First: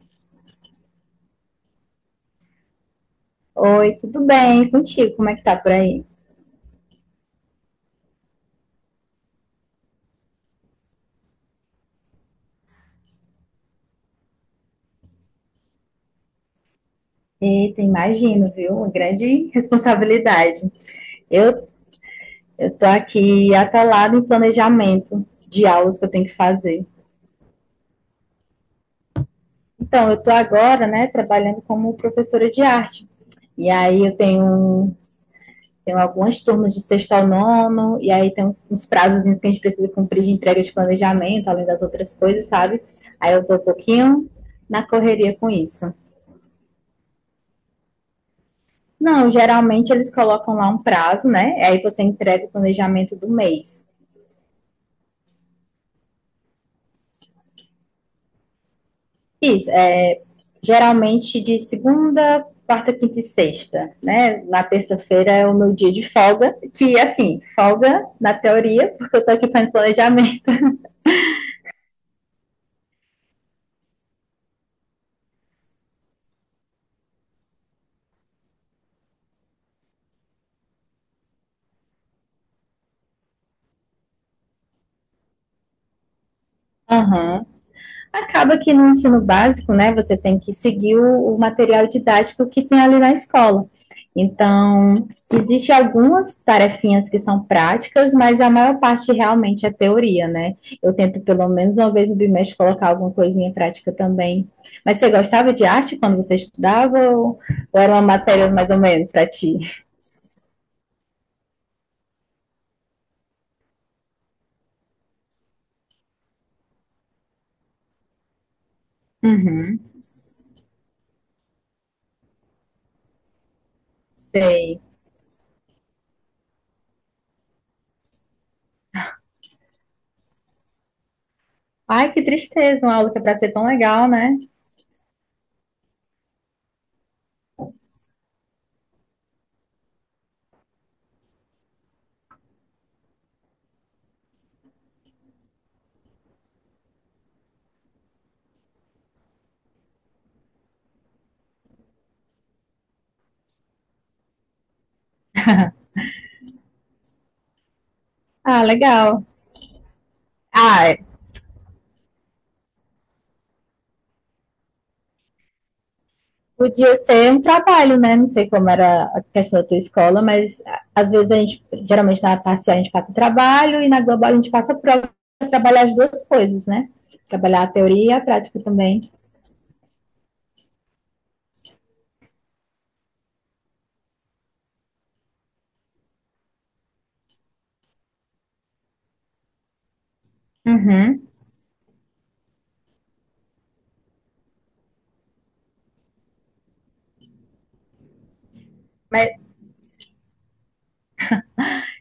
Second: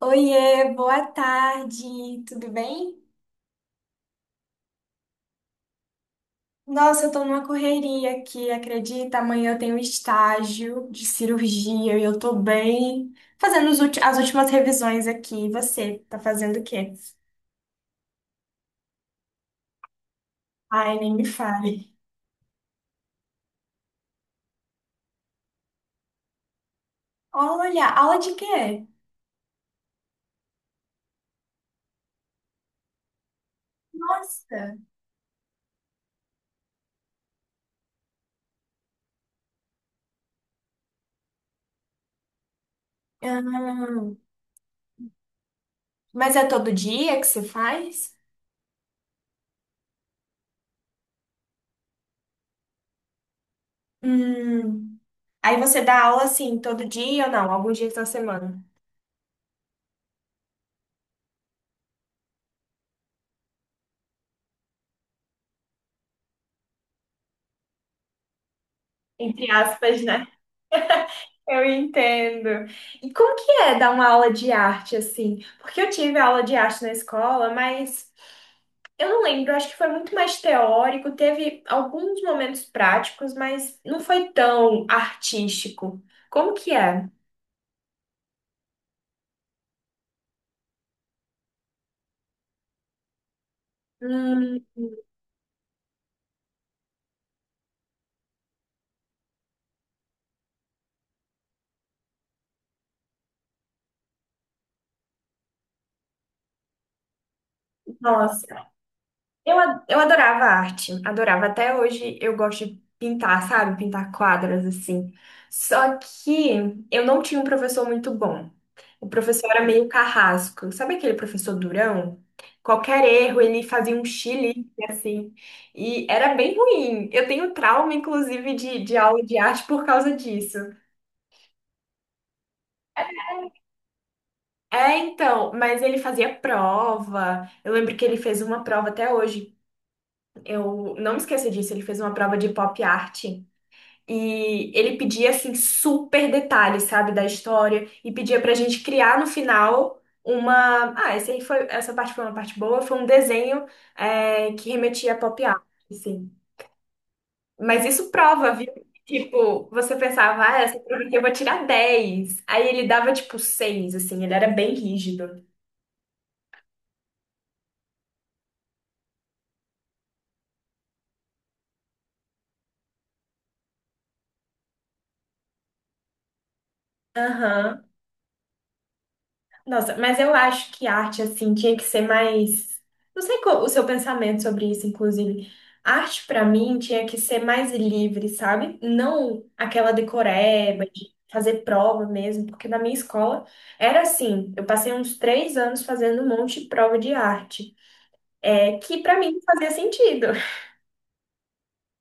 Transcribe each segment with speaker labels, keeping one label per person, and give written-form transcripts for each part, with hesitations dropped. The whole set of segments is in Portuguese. Speaker 1: Oiê, boa tarde, tudo bem?
Speaker 2: Oi, tudo bem? E contigo? Como é que tá por aí?
Speaker 1: Nossa, eu tô numa correria aqui, acredita? Amanhã eu tenho estágio de cirurgia e eu tô bem fazendo os as últimas revisões aqui. E você, tá fazendo o quê?
Speaker 2: Eita, imagino, viu? Uma grande responsabilidade.
Speaker 1: Ai, nem me
Speaker 2: Eu,
Speaker 1: fale.
Speaker 2: eu tô aqui atalado em planejamento de aulas que eu tenho que fazer.
Speaker 1: Olha, aula de quê?
Speaker 2: Então, eu tô agora, né, trabalhando como professora de arte. E aí eu
Speaker 1: Nossa.
Speaker 2: tenho algumas turmas de sexto ao nono, e aí tem uns prazos que a gente precisa cumprir de entrega de planejamento, além das outras coisas, sabe? Aí
Speaker 1: Ah,
Speaker 2: eu tô um pouquinho na correria com isso.
Speaker 1: mas é todo dia que você faz?
Speaker 2: Não, geralmente eles colocam lá um prazo, né? Aí você entrega o planejamento do mês.
Speaker 1: Hum. Aí você dá aula assim, todo dia ou não? Alguns dias da semana?
Speaker 2: Isso, é, geralmente de segunda, quarta, quinta e sexta, né? Na terça-feira é o meu dia de folga, que assim, folga na teoria, porque eu tô aqui
Speaker 1: Entre
Speaker 2: fazendo
Speaker 1: aspas, né?
Speaker 2: planejamento.
Speaker 1: Eu entendo. E como que é dar uma aula de arte assim? Porque eu tive aula de arte na escola, mas eu não lembro, acho que foi muito mais teórico, teve alguns momentos práticos, mas não foi tão artístico. Como que é?
Speaker 2: Aham. Acaba que no ensino básico, né, você tem que seguir o material didático que tem ali na escola.
Speaker 1: Hum,
Speaker 2: Então, existe algumas tarefinhas que são práticas, mas a maior parte realmente é teoria, né? Eu tento pelo menos uma vez no bimestre colocar alguma coisinha prática também. Mas você gostava de arte quando você estudava ou era uma
Speaker 1: nossa.
Speaker 2: matéria mais ou menos para
Speaker 1: Eu,
Speaker 2: ti?
Speaker 1: a- eu adorava arte, adorava. Até hoje eu gosto de pintar, sabe? Pintar quadras assim. Só que eu não tinha um professor muito bom. O professor era
Speaker 2: Uhum.
Speaker 1: meio carrasco. Sabe aquele professor durão? Qualquer erro, ele fazia um chilique
Speaker 2: Sei.
Speaker 1: assim. E era bem ruim. Eu tenho trauma, inclusive, de aula de arte por causa disso.
Speaker 2: Ai, que tristeza, uma aula que é para ser tão legal, né?
Speaker 1: É, então, mas ele fazia prova. Eu lembro que ele fez uma prova até hoje. Eu não me esqueço disso, ele fez uma prova de pop art. E ele pedia assim super detalhes, sabe, da história e pedia pra gente criar no final uma, ah, essa aí foi, essa parte foi uma parte boa, foi um desenho que remetia a pop art, assim. Mas isso prova,
Speaker 2: Ah,
Speaker 1: viu?
Speaker 2: legal.
Speaker 1: Tipo, você pensava, ah, essa
Speaker 2: Ah,
Speaker 1: prova aqui eu vou tirar 10. Aí ele dava tipo 6 assim, ele era bem rígido.
Speaker 2: podia ser um trabalho, né? Não sei como era a questão da tua escola, mas às vezes geralmente na parcial a gente passa trabalho e na global a gente passa prova para trabalhar as duas coisas, né? Trabalhar a
Speaker 1: Aham.
Speaker 2: teoria e a prática também.
Speaker 1: Nossa, mas eu acho que arte, assim, tinha que ser mais. Não sei qual o seu pensamento sobre isso, inclusive. Arte, pra mim, tinha que ser mais livre, sabe? Não aquela decoreba de
Speaker 2: Uhum.
Speaker 1: fazer prova mesmo, porque na minha escola era assim. Eu passei uns 3 anos fazendo um monte de prova de arte, que pra
Speaker 2: Mas,
Speaker 1: mim não fazia sentido.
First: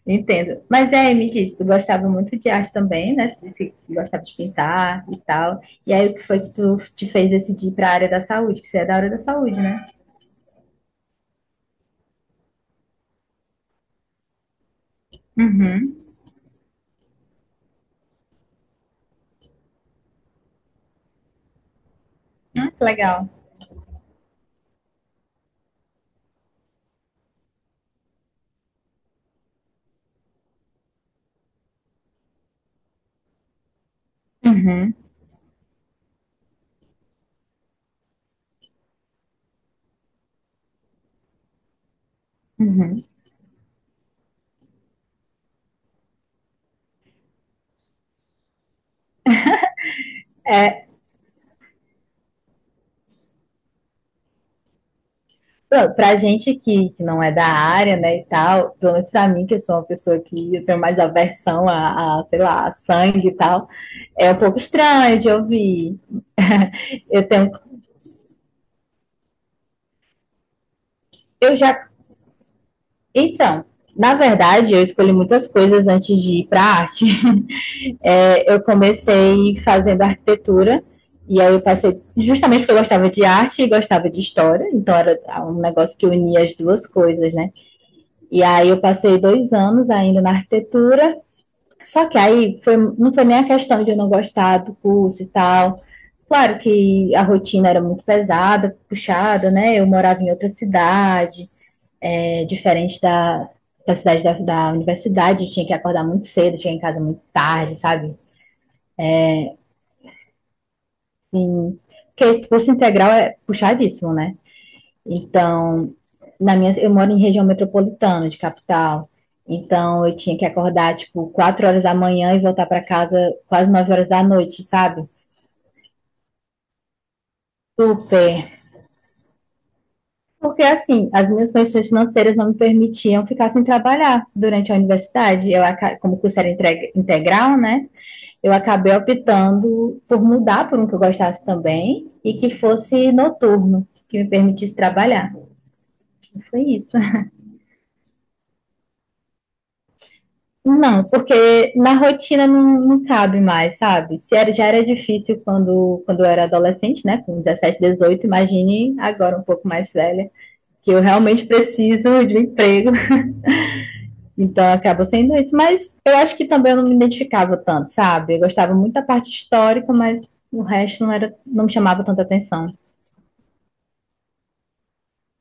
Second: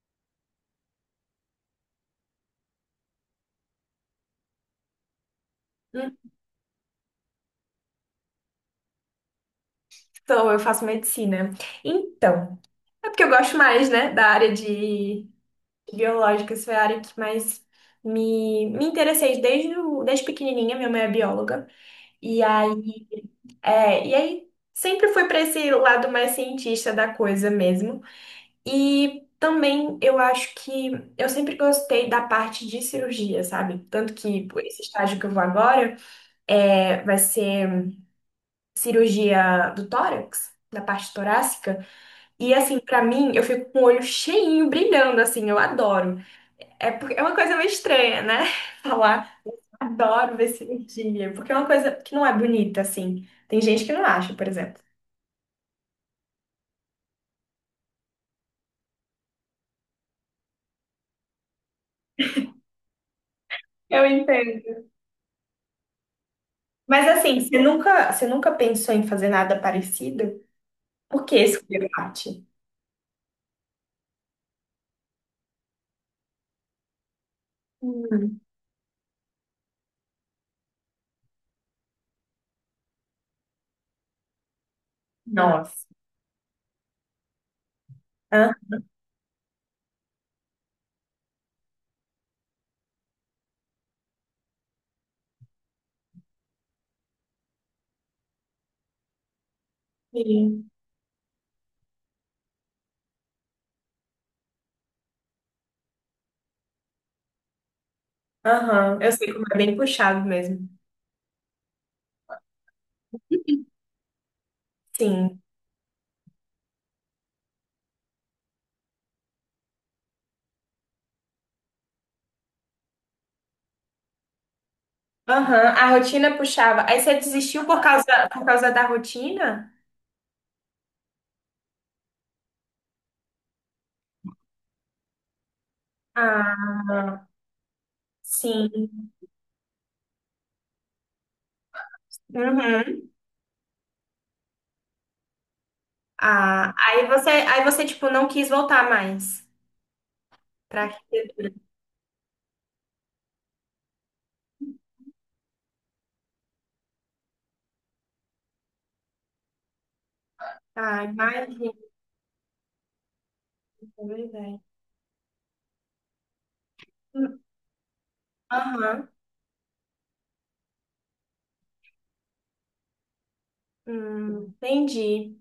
Speaker 2: entendo. Mas é, me disse, tu gostava muito de arte também, né? Tu disse que gostava de pintar e tal. E aí, o que foi que tu te fez decidir para a área da saúde? Que você é da área da saúde, né?
Speaker 1: Então, eu faço medicina. Então, é porque eu gosto mais, né, da área de
Speaker 2: Uhum.
Speaker 1: biológicas foi a área que mais me, me interessei desde, desde pequenininha. Minha mãe é bióloga. E
Speaker 2: Ah, que
Speaker 1: aí,
Speaker 2: legal.
Speaker 1: e aí sempre fui para esse lado mais cientista da coisa mesmo. E também eu acho que eu sempre gostei da parte de cirurgia, sabe? Tanto que pô, esse
Speaker 2: Uhum.
Speaker 1: estágio que eu vou agora vai ser cirurgia do tórax. Da parte torácica. E assim, para
Speaker 2: Uhum.
Speaker 1: mim, eu fico com o olho cheinho, brilhando, assim, eu adoro. É uma coisa meio estranha, né? Falar, adoro ver cirurgia, porque é uma coisa que não é bonita, assim. Tem gente que não acha, por exemplo.
Speaker 2: Pra gente que não é da área, né, e tal, pelo menos pra mim, que eu sou uma pessoa que eu tenho mais aversão a, sei lá, a sangue e tal,
Speaker 1: Eu
Speaker 2: é um pouco
Speaker 1: entendo.
Speaker 2: estranho de ouvir.
Speaker 1: Mas
Speaker 2: Eu
Speaker 1: assim,
Speaker 2: tenho.
Speaker 1: você nunca pensou em fazer nada parecido? Por que
Speaker 2: Eu já.
Speaker 1: escolher arte?
Speaker 2: Então, na verdade, eu escolhi muitas coisas antes de ir pra arte.
Speaker 1: Hum,
Speaker 2: É, eu comecei fazendo arquitetura. E aí eu passei justamente porque eu gostava de arte e gostava de história, então era é um
Speaker 1: Nossa.
Speaker 2: negócio que unia as duas coisas, né? E
Speaker 1: Hã?
Speaker 2: aí eu passei 2 anos ainda na arquitetura. Só que aí não foi nem a questão de eu não gostar do curso e tal. Claro que a rotina era muito pesada, puxada, né? Eu morava em outra
Speaker 1: Sim.
Speaker 2: cidade, é, diferente da cidade da universidade, eu tinha que acordar muito cedo, tinha em casa muito tarde, sabe?
Speaker 1: Aham. Eu sei como é bem puxado mesmo.
Speaker 2: Assim, porque curso integral é puxadíssimo, né?
Speaker 1: Sim.
Speaker 2: Então, eu moro em região metropolitana de capital. Então, eu tinha que acordar, tipo, 4 horas da manhã e voltar para casa quase 9 horas da noite, sabe?
Speaker 1: Aham. A rotina puxava. Aí você desistiu por
Speaker 2: Super
Speaker 1: causa da rotina?
Speaker 2: Porque assim, as minhas condições financeiras não me permitiam ficar sem trabalhar durante a universidade. Como o curso era
Speaker 1: Ah,
Speaker 2: integral, né? Eu acabei
Speaker 1: sim.
Speaker 2: optando por mudar por um que eu gostasse também e que
Speaker 1: Uhum.
Speaker 2: fosse noturno, que me permitisse trabalhar. Foi
Speaker 1: Ah,
Speaker 2: isso.
Speaker 1: aí você, tipo, não quis voltar mais pra
Speaker 2: Não,
Speaker 1: arquitetura.
Speaker 2: porque na rotina não cabe mais, sabe? Se era, já era difícil quando eu era adolescente, né? Com 17, 18, imagine agora um pouco mais velha, que eu
Speaker 1: Ah,
Speaker 2: realmente
Speaker 1: imagina,
Speaker 2: preciso de um emprego.
Speaker 1: é verdade.
Speaker 2: Então acaba sendo isso. Mas eu acho que também eu não me
Speaker 1: Hum,
Speaker 2: identificava tanto, sabe? Eu gostava muito da
Speaker 1: Aham,
Speaker 2: parte histórica, mas o resto não me chamava tanta atenção.
Speaker 1: entendi.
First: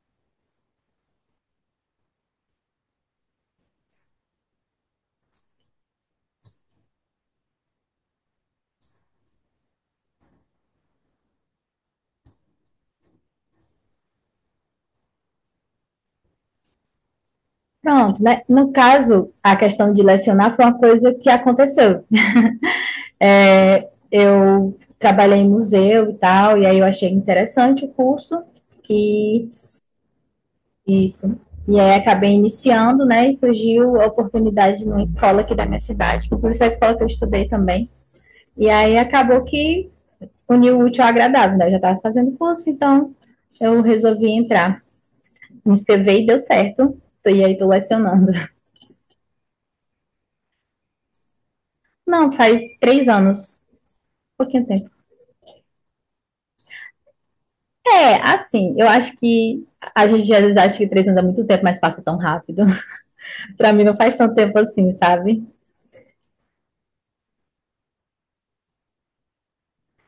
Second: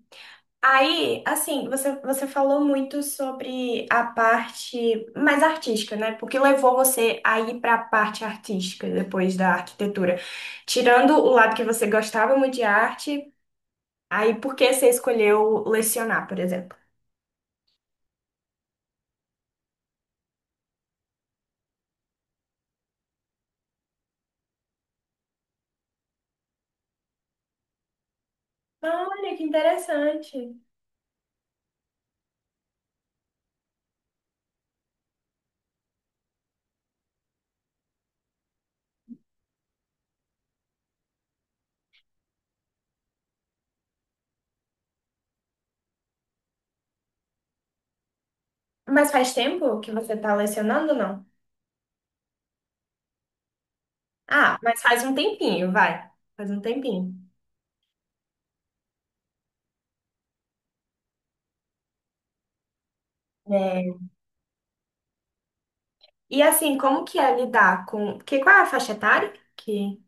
Speaker 1: Aí, assim, você falou muito sobre a parte mais artística, né? Porque levou você a ir para a parte artística depois da arquitetura. Tirando o lado que você gostava muito de arte, aí por que você escolheu lecionar, por exemplo?
Speaker 2: Pronto, né? No caso, a questão de lecionar foi uma coisa que aconteceu. É, eu trabalhei em museu e tal, e aí eu achei interessante o curso
Speaker 1: Olha, que
Speaker 2: e
Speaker 1: interessante.
Speaker 2: isso. E aí acabei iniciando, né? E surgiu a oportunidade numa escola aqui da minha cidade, que inclusive foi a escola que eu estudei também. E aí acabou que uniu o útil ao agradável, né? Eu já estava fazendo curso, então eu resolvi entrar. Me inscrevi e deu certo. E aí tô lecionando.
Speaker 1: Mas faz tempo que você está lecionando, ou não?
Speaker 2: Não, faz 3 anos.
Speaker 1: Ah,
Speaker 2: Pouquinho
Speaker 1: mas
Speaker 2: tempo.
Speaker 1: faz um tempinho, vai. Faz um tempinho.
Speaker 2: É, assim, eu acho que a gente às vezes acha que 3 anos é muito tempo, mas passa tão rápido. Pra
Speaker 1: É,
Speaker 2: mim não faz tanto tempo assim, sabe?
Speaker 1: e assim, como que é lidar com... Que, qual é a faixa etária? Que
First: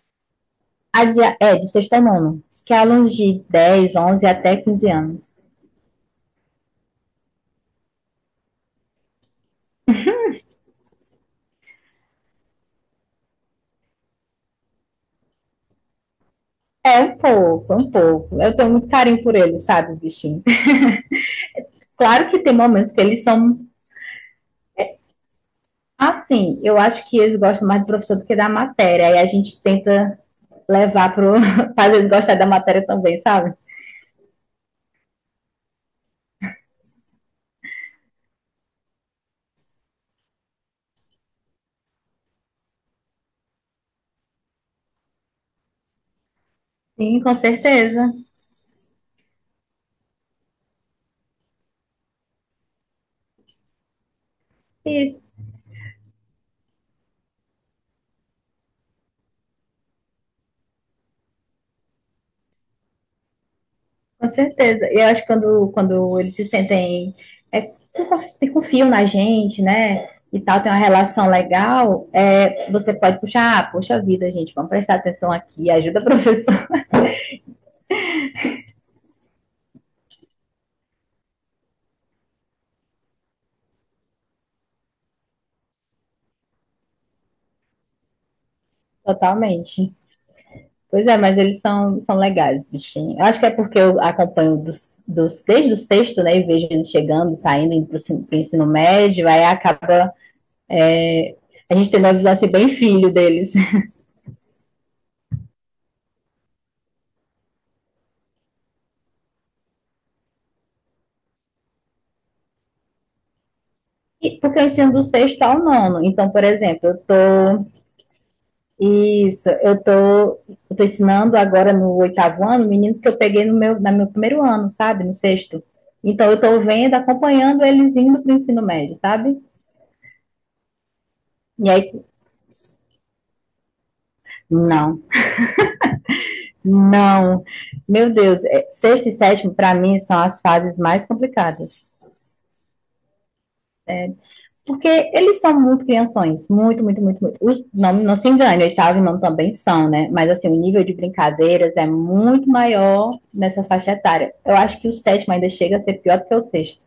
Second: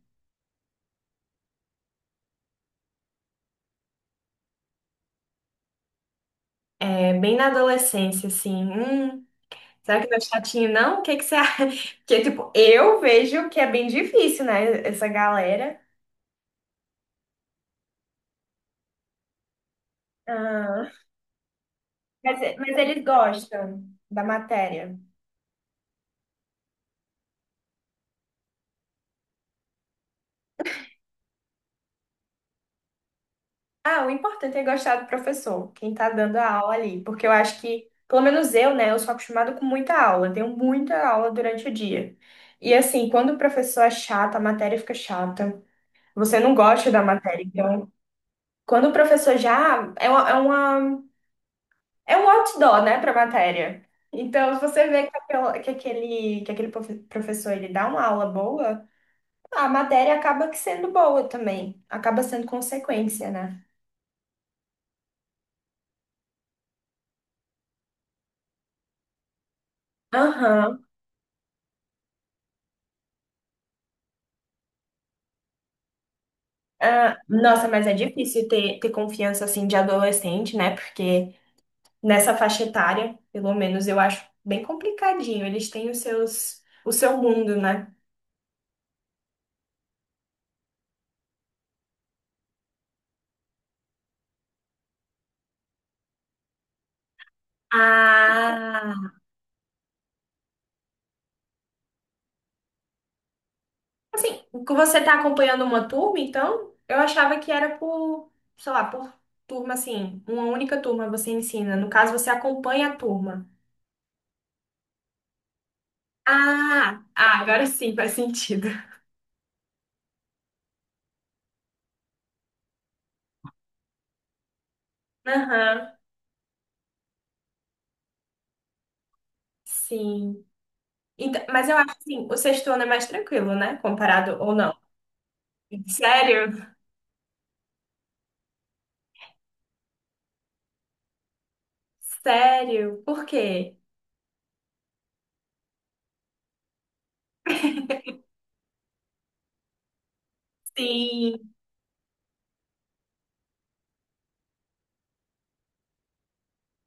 Speaker 2: Do sexto ao nono. Que é alunos de 10, 11 até 15 anos.
Speaker 1: é bem na adolescência, assim. Será que não é chatinho, não? O que que você acha? Porque, tipo, eu vejo que é bem difícil, né? Essa galera.
Speaker 2: É um pouco, é um pouco. Eu tenho muito carinho por eles, sabe, bichinho?
Speaker 1: Ah,
Speaker 2: Claro
Speaker 1: mas,
Speaker 2: que tem
Speaker 1: mas
Speaker 2: momentos que
Speaker 1: eles
Speaker 2: eles são.
Speaker 1: gostam da matéria.
Speaker 2: Assim, eu acho que eles gostam mais do professor do que da matéria. Aí a gente tenta levar pro. Fazer eles gostar da matéria também, sabe?
Speaker 1: Ah, o importante é gostar do professor, quem tá dando a aula ali, porque eu acho que, pelo menos eu, né, eu sou acostumada com muita aula, tenho muita aula durante o dia. E assim, quando o professor é chato, a matéria fica chata. Você não gosta da
Speaker 2: Sim, com
Speaker 1: matéria, então,
Speaker 2: certeza.
Speaker 1: quando o professor já é uma, é uma- é um outdoor, né, pra matéria. Então, se você vê que
Speaker 2: Isso,
Speaker 1: aquela- que aquele, professor ele dá uma aula boa, a matéria acaba que sendo boa também, acaba sendo consequência, né?
Speaker 2: com certeza. E eu acho que quando eles se sentem. É, se confiam na gente, né? E tal, tem uma
Speaker 1: Aham.
Speaker 2: relação legal, é, você pode puxar, ah, poxa vida, gente, vamos prestar atenção aqui, ajuda a professora.
Speaker 1: Ah, nossa, mas é difícil ter confiança assim de adolescente, né? Porque nessa faixa etária, pelo menos eu acho bem complicadinho. Eles têm os seus, o seu mundo, né?
Speaker 2: Totalmente. Pois é, mas eles são legais, bichinho. Eu acho que é porque eu acompanho desde o sexto, né? E vejo eles chegando, saindo, indo pro, ensino
Speaker 1: Ah,
Speaker 2: médio, aí acaba a gente tendo a visão assim, bem filho deles.
Speaker 1: assim, que você tá acompanhando uma turma, então eu achava que era por, sei lá, por turma assim, uma única turma você ensina. No caso, você acompanha a turma.
Speaker 2: E porque eu ensino do sexto ao nono. Então, por exemplo, eu
Speaker 1: Ah, ah, agora
Speaker 2: tô.
Speaker 1: sim faz sentido.
Speaker 2: Isso, eu tô ensinando agora no oitavo ano meninos que eu peguei no meu primeiro ano, sabe? No sexto.
Speaker 1: Aham,
Speaker 2: Então, eu tô vendo, acompanhando eles indo para o ensino médio, sabe?
Speaker 1: sim. Então, mas
Speaker 2: E
Speaker 1: eu acho
Speaker 2: aí,
Speaker 1: assim, o sexto ano é mais tranquilo, né? Comparado ou não?
Speaker 2: não.
Speaker 1: Sério?
Speaker 2: Não, meu Deus, é, sexto e sétimo para mim são as fases mais complicadas,
Speaker 1: Sério? Por quê?
Speaker 2: porque eles são muito crianções, muito, muito, muito, muito. Não, não se engane, oitavo e nono também são, né? Mas assim, o nível de
Speaker 1: Sim.
Speaker 2: brincadeiras é muito maior nessa faixa etária. Eu acho que o sétimo ainda chega a ser pior do que o sexto.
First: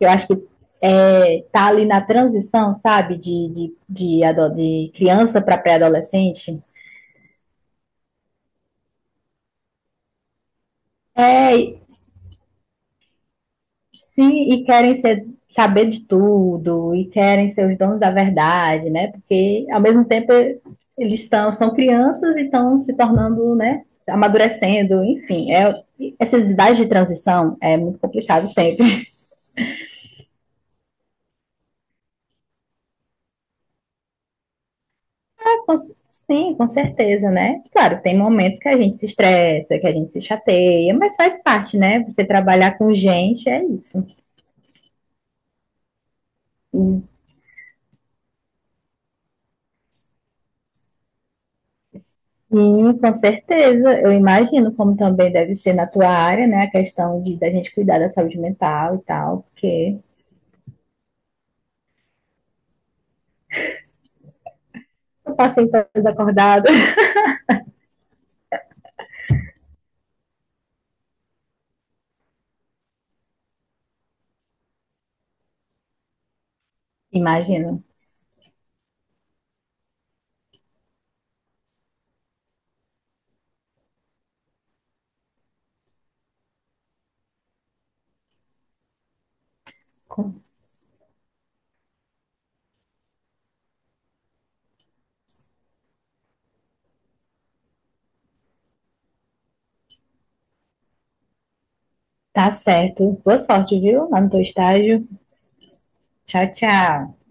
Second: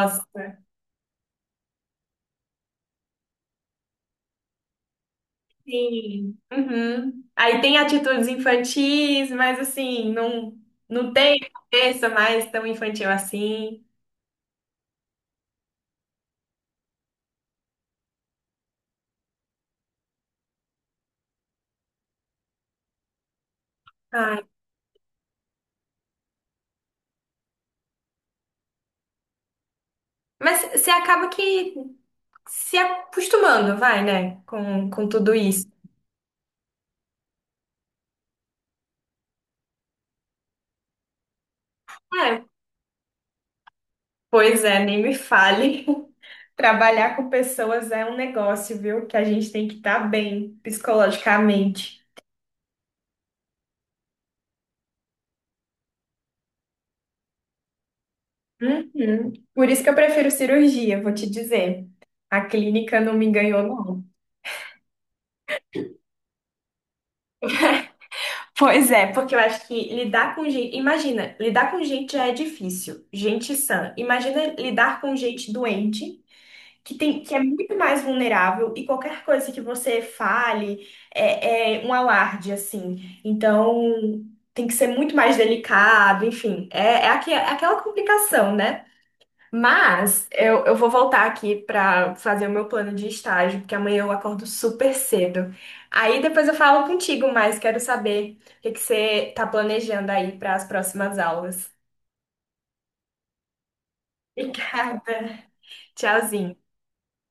Speaker 2: Eu acho que é, tá ali na transição, sabe, de criança para
Speaker 1: Sim.
Speaker 2: pré-adolescente.
Speaker 1: Uhum. Aí tem atitudes infantis, mas assim, não, não tem
Speaker 2: É,
Speaker 1: cabeça mais tão infantil assim.
Speaker 2: sim, e saber de tudo, e querem ser os donos da verdade, né? Porque, ao mesmo tempo, eles são crianças e estão se tornando, né?
Speaker 1: Ai.
Speaker 2: Amadurecendo, enfim. É, essas idades de transição é muito complicado sempre.
Speaker 1: Mas você acaba que se acostumando, vai, né? Com tudo isso.
Speaker 2: Sim, com certeza, né? Claro, tem momentos que a gente se estressa, que a gente se chateia, mas faz parte, né? Você
Speaker 1: É.
Speaker 2: trabalhar com gente é isso.
Speaker 1: Pois é, nem me fale. Trabalhar com pessoas é um negócio, viu? Que a gente tem que estar bem psicologicamente.
Speaker 2: Sim, com certeza. Eu imagino como também deve ser na tua área, né? A questão de da gente cuidar da saúde mental e
Speaker 1: Uhum.
Speaker 2: tal,
Speaker 1: Por isso que eu
Speaker 2: porque
Speaker 1: prefiro cirurgia, vou te dizer. A clínica não me enganou, não.
Speaker 2: eu passei toda acordada.
Speaker 1: Pois é, porque eu acho que lidar com gente. Imagina, lidar com gente já é difícil. Gente sã. Imagina lidar com gente doente, que tem, que é muito
Speaker 2: Imagino.
Speaker 1: mais vulnerável e qualquer coisa que você fale é um alarde, assim. Então, tem que ser muito mais delicado, enfim. É aquela complicação, né? Mas eu vou voltar aqui para fazer o meu plano de estágio, porque amanhã eu acordo super cedo. Aí depois eu falo contigo, mas quero saber o que que você está planejando aí para as próximas aulas.
Speaker 2: Tá certo. Boa sorte, viu? Lá no teu estágio.
Speaker 1: Obrigada.
Speaker 2: Tchau,
Speaker 1: Tchauzinho.
Speaker 2: tchau.